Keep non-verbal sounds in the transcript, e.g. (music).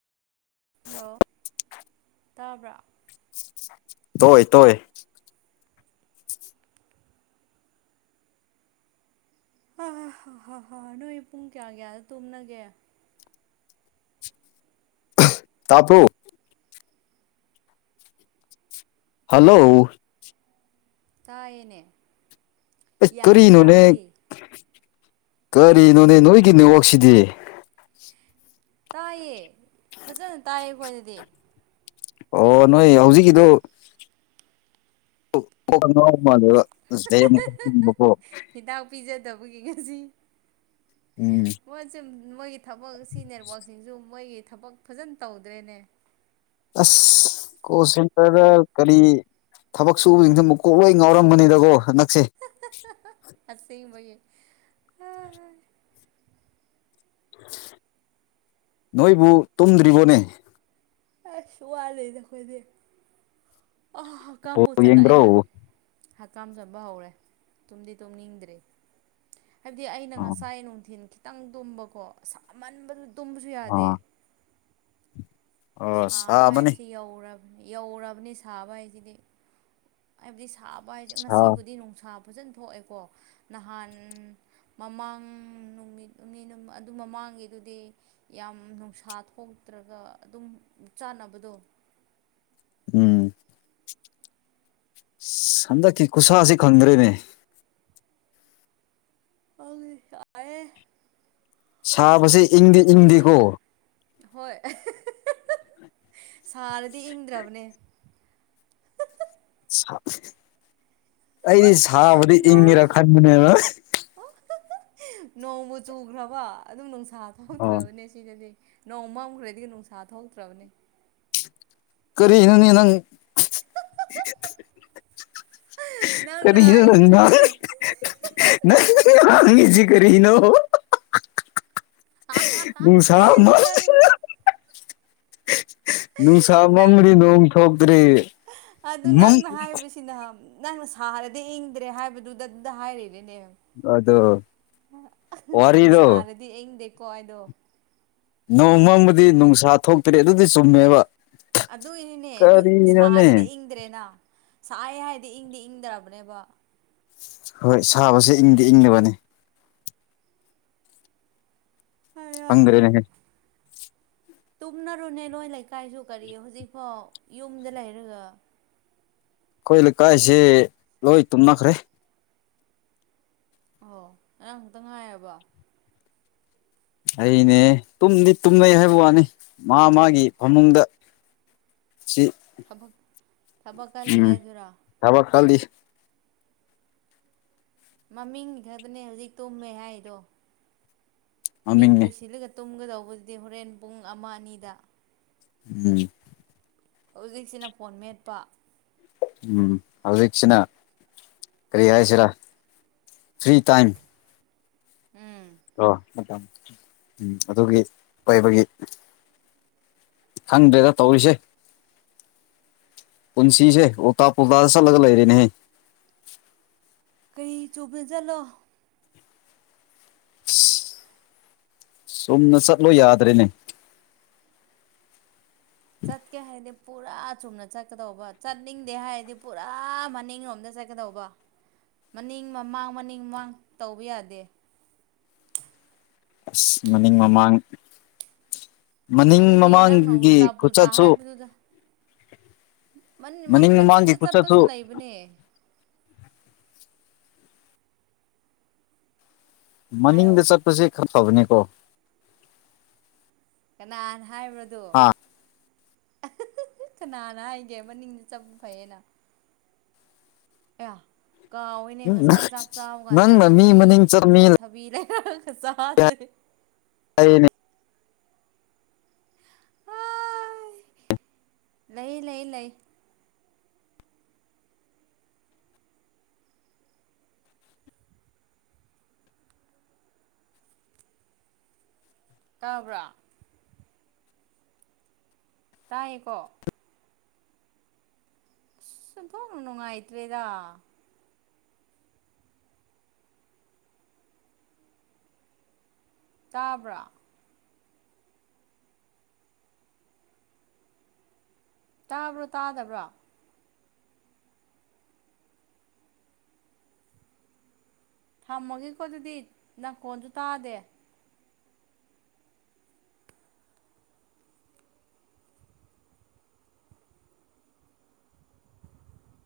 hello ꯇꯥꯕ꯭ꯔꯥ ꯇꯣꯏ ꯇꯣꯏ ꯍꯥ ꯍ ꯍ ꯍ ꯍ ꯅꯣꯏ ꯄꯨꯡ ꯀꯌꯥ ꯀꯌꯥꯗ ꯇꯨꯝꯅꯒꯦ ꯇꯥꯄꯨ ꯍꯜꯂꯣ ꯇꯥꯏꯌꯦꯅꯦ ꯑꯩꯁ ꯌꯥꯝ ꯀꯔꯤꯅꯣꯅꯦ ꯇꯥꯏꯌꯦ ꯀꯔꯤꯅꯣꯅꯦ ꯅꯣꯏꯒꯤ ꯅꯤꯋꯣꯛꯁꯤꯗꯤ ꯇꯥꯏꯌꯦ ꯐꯖꯅ ꯇꯥꯏꯌꯦ ꯑꯩꯣꯏꯗꯗꯤ ꯑꯣ ꯅꯣꯏ ꯍꯧꯖꯤꯛꯀꯤꯗꯨ ꯃꯥꯜꯂꯦꯕ ꯖꯦꯨꯣ ꯍꯤꯗꯥꯛ ꯄꯤꯖꯗꯕꯒꯤ ꯉꯁꯤ ꯎꯝ ꯃꯣꯏꯁꯦ ꯃꯣꯏꯒꯤ ꯊꯕꯛ ꯁꯤ ꯅꯦꯠꯋꯥꯛꯁꯤꯡꯁꯨ ꯃꯣꯏꯒꯤ ꯊꯕꯛ ꯐꯖꯅ ꯇꯧꯗ꯭ꯔꯦꯅꯦ ꯑꯁ ꯀꯣꯁꯤꯡꯇꯔꯗ ꯀꯔꯤ ꯊꯕꯛ ꯁꯨꯕꯁꯤꯡꯁꯦ ꯑꯃꯨꯛ ꯀꯣꯛꯂꯣꯏ ꯉꯥꯎꯔꯝꯕꯅꯤꯗꯀꯣ ꯍꯟꯛꯁꯦ ꯑ ꯁ ꯑꯣꯏꯌꯦ ꯅꯣꯏꯕꯨ ꯇꯨꯝꯗ꯭ꯔꯤꯕꯣꯅꯦ ꯑꯁ ꯋꯥꯂꯗꯦ ꯑꯩꯈꯣꯏꯗꯤ ꯑ ꯍꯛꯀꯝꯕꯨ ꯕꯣꯜ ꯆꯠꯂꯛꯑꯦ ꯌꯦꯡꯗ꯭ꯔꯣ ꯍꯀꯥꯝ ꯆꯟꯕ ꯍꯧꯔꯦ ꯇꯨꯝꯗꯤ ꯇꯨꯝꯅꯤꯡꯗ꯭ꯔꯦ ꯍꯥꯏꯕꯗꯤ ꯑꯩꯅ ꯑꯣ ꯉꯁꯥꯏ ꯅꯨꯡꯊꯤꯜ ꯈꯤꯇꯪ ꯇꯨꯝꯕꯀꯣ ꯑꯃꯟꯕꯁꯨ ꯇꯨꯝꯕꯁꯨ ꯌꯥꯗꯦ ꯑꯣ ꯑꯣ ꯁꯥꯕ ꯁꯥꯕꯅꯤ ꯍꯥꯏꯕꯁꯤ ꯌꯧꯅꯤ ꯌꯧꯔꯕꯅꯤ ꯁꯥꯕ ꯍꯥꯏꯁꯤꯗꯤ ꯍꯥꯏꯕꯗꯤ ꯁꯥꯕ ꯍꯥꯏꯁꯦ ꯁꯥ ꯉꯁꯤꯕꯨꯗꯤ ꯅꯨꯡꯁꯥ ꯐꯖꯅ ꯊꯣꯛꯑꯦꯀꯣ ꯅꯍꯥꯟ ꯃꯃꯥꯡ ꯅꯨꯃꯤꯠ ꯑꯅꯤ ꯑꯗꯨ ꯃꯃꯥꯡꯒꯤꯗꯨꯗꯤ ꯌꯥꯝ ꯅꯨꯡꯁꯥ ꯊꯣꯛꯇ꯭ꯔꯒ ꯑꯗꯨꯝ ꯆꯥꯅꯕꯗꯣ ꯎꯝ ꯍꯟꯗꯛꯀꯤ ꯈꯨꯁꯥꯁꯤ ꯈꯪꯗ꯭ꯔꯦꯅꯦ ꯑꯑ ꯁꯥꯕꯁꯦ ꯏꯪꯗꯤ ꯏꯪꯗꯤꯦꯀꯣ ꯍꯣꯏ ꯁꯥꯔꯗꯤ ꯏꯪꯗ꯭ꯔꯕꯅꯦ ꯑꯩꯗꯤ ꯁꯥꯕꯗꯤ ꯏꯪꯒꯦꯔꯥ ꯈꯟꯕꯅꯦꯕ ꯅꯣꯡꯃ ꯆꯨꯈ꯭ꯔꯕ ꯑꯗꯨꯝ ꯅꯨꯡꯁꯥ ꯊꯣꯛꯥꯎꯇ꯭ꯔꯕꯅꯦ ꯁꯤꯗꯗꯤ ꯅꯣꯡꯃꯝꯈ꯭ꯔꯗꯤꯗꯒꯤ ꯅꯨꯡꯁꯥ ꯊꯣꯛꯇ꯭ꯔꯕꯅꯤ ꯀꯔꯤꯅꯤ ꯅꯪ (unintelligible) ꯅꯪꯅ ꯀꯔꯤꯁꯨ ꯍꯥꯏꯗꯨꯅꯦ ꯅꯪꯅ ꯅꯪꯅ ꯅꯪꯁꯤ ꯑꯦꯔꯅꯣ ꯁ ꯑꯃꯜ ꯅꯪ (unintelligible) ꯅꯨꯡꯁꯥ ꯅꯪ ꯃꯝꯔꯤ ꯅꯣꯡ ꯊꯇ꯭ꯔꯤ ꯃ ꯁꯤꯅ ꯅꯪꯅ ꯁꯥꯔꯗꯤ ꯏꯪꯗ꯭ꯔꯦ ꯍꯥꯏꯕꯗꯨꯗ ꯑꯗꯨꯗ ꯍꯥꯏꯔꯤꯔꯦꯅꯦ ꯑꯗꯣ ꯋꯥꯔꯤꯗꯣ ꯁꯥꯔꯗꯤ ꯑꯩꯪꯗꯦꯀꯣ ꯑꯩꯗꯣ ꯅꯣꯡꯃꯪꯕꯨꯗꯤ ꯅꯨꯡꯁꯥ ꯊꯣꯛꯇ꯭ꯔꯦ ꯑꯗꯨꯗꯤ ꯆꯨꯝꯃꯦꯕ ꯑꯗꯨꯏꯅꯤꯅꯦ ꯑꯗꯨ ꯁꯥꯔꯦꯗꯤ ꯀꯔꯤꯅꯣꯅꯦ ꯏꯪꯗ꯭ꯔꯦꯅ ꯁꯥꯏ ꯍꯥꯏꯗꯤ ꯏꯪꯗꯤ ꯏꯪꯗ꯭ꯔꯕꯅꯦꯕ ꯍꯣꯏ ꯁꯥꯕꯁꯦ ꯏꯪꯗꯤ ꯏꯪꯂꯤꯕꯅꯤ ꯑꯌꯥ ꯍꯪ꯭ꯔꯦꯅꯦ ꯇꯨꯝꯅꯔꯨꯅꯦ ꯅꯣꯏ ꯂꯩꯀꯥꯏꯁꯨ ꯀꯔꯤ ꯍꯧꯖꯤꯛꯐꯥꯎ ꯌꯨꯝꯗ ꯂꯩꯔꯒ ꯑꯩꯈꯣꯏ ꯂꯩꯀꯥꯏꯁꯦ ꯂꯣꯏ ꯇꯨꯝꯅꯈ꯭ꯔꯦ ꯑꯣ ꯉꯔꯥꯡ ꯈꯛꯇ ꯉꯥꯏꯔꯕ ꯑꯩꯅꯦ ꯇꯨꯝꯗꯤ ꯇꯨꯝꯅꯩ ꯍꯥꯏꯕ ꯋꯥꯅꯤ ꯃꯥ ꯃꯥꯒꯤ ꯐꯃꯨꯡꯗ ꯆꯤ ꯊꯕꯛ ꯊꯕꯛ ꯀꯜꯂꯤ‌‌ ꯍꯥꯏꯗꯨꯔ‌ꯣ ꯊꯕꯛ ꯀꯜꯂꯤ ꯃꯃꯤꯡ ꯈꯕꯅꯦ ꯍꯧꯖꯤꯛ ꯇꯨꯝꯃꯦ ꯍꯥꯏꯔꯤꯗꯣ ꯃꯤꯠ ꯃꯃꯤꯡꯅꯤ ꯎꯁꯤꯜꯂꯒ ꯇꯨꯝꯒꯗꯧꯕꯗꯨꯗꯤ ꯍꯣꯔꯦꯟ ꯄꯨꯡ ꯑꯃ ꯑꯅꯤꯗ ꯎꯝ ꯍꯧꯖꯤꯛꯁꯤꯅ ꯐꯣꯟ ꯃꯦꯠꯄ ꯎꯝ ꯍꯧꯖꯤꯛꯁꯤꯅ ꯀꯔꯤ ꯍꯥꯏꯁꯤꯔꯥ ꯐ꯭ꯔꯤ ꯇꯥꯏꯝ ꯎꯝ ꯑꯣ ꯎꯝ ꯑꯗꯨꯒꯤ ꯄꯩꯕꯒꯤ ꯈꯪꯗ꯭ꯔꯦꯗ ꯇꯧꯔꯤꯁꯦ ꯄꯨꯟꯁꯤꯁꯦ ꯑꯣꯇꯥ ꯄꯨꯣꯇꯥꯗ ꯆꯜꯂꯒ ꯂꯩꯔꯦꯅꯦꯍ‌ꯦ ꯀꯔꯤ ꯆꯨꯕꯅ ꯆꯠꯂꯣ (unintelligible) ꯆꯨꯝꯅ ꯆꯠꯂꯣ ꯌꯥꯗ꯭ꯔꯦꯅꯦ ꯆꯠꯀꯦ ꯍꯥꯏꯔꯗꯤ ꯄꯨꯔꯥ ꯆꯨꯝꯅ ꯆꯠꯀꯗꯧꯕ ꯆꯠꯅꯤꯡꯗꯦ ꯍꯥꯏꯔꯗꯤ ꯄꯨꯔꯥ ꯃꯅꯤꯡꯂꯣꯝꯗ ꯆꯠꯀ ꯀꯗꯧꯕ ꯃꯅꯤꯡ ꯃꯃꯥꯡ ꯃꯅꯤꯡ ꯃꯃꯥꯡ ꯇꯧꯕ ꯌꯥꯗꯦ ꯑꯁ ꯃꯅꯤꯡ ꯃꯃꯥꯡ ꯃꯅꯤꯡ ꯑꯗꯨꯅꯦ ꯅꯪꯅ ꯃꯃꯥꯡꯒꯤ ꯎꯜꯇꯥ ꯄꯨꯜꯇꯥ ꯈꯨꯆꯠꯁꯨ ꯍꯥꯏꯕꯗꯨꯗ ꯃꯅꯤꯡ ꯃꯃꯥꯡꯒꯤ ꯃꯅꯤꯡꯗ ꯈꯨꯆꯠꯁꯨ ꯆꯠꯄꯁꯨ ꯂꯩꯕꯅꯦ ꯍꯥꯏꯌꯣ ꯃꯅꯤꯡꯗ ꯆꯠꯄꯁꯤ ꯑꯐꯕꯅꯤꯀ‌ꯣ ꯀꯅꯥꯅ ꯍꯥꯏꯕ꯭ꯔꯗꯨ ꯍꯥ (unintelligible) ꯀꯅꯥꯅ ꯍꯥꯏꯒꯦ ꯃꯅꯤꯡꯅ ꯆꯠꯄ ꯐꯩꯌꯦꯅ ꯑ ꯀꯥꯎꯋꯤꯅꯦ ꯉꯁꯥꯏ ꯆꯥꯛ ꯆꯥꯕ ꯀꯥꯟꯗ ꯅꯪꯅ ꯃꯤ ꯃꯅꯤꯡ ꯊꯕꯤ ꯆꯠ ꯃꯤ ꯉꯁꯥꯏ ꯊꯕꯤꯔ (unintelligible) ꯁꯥꯗ ꯑꯩꯅꯦ (unintelligible) ꯍꯣꯏ ꯂꯩ ꯂꯩ ꯂꯩ ꯇꯥꯕ꯭ꯔꯥ ꯇꯥꯏꯌ‌‌ꯦꯀꯣ ꯑꯁ ꯑ‌ꯣꯟꯊ‌ꯣꯛꯅ ꯅꯨꯡꯉꯥꯏꯇ꯭ꯔꯦꯗ ꯇꯥꯕ꯭ꯔꯥ ꯇꯥꯕ꯭ꯔꯣ ꯇꯥꯗꯕ꯭ꯔꯣ ꯊꯝꯃꯒꯦꯀꯣ ꯑꯗꯨꯗꯤ ꯅꯪꯀꯣꯟꯁꯨ ꯇꯥꯗꯦ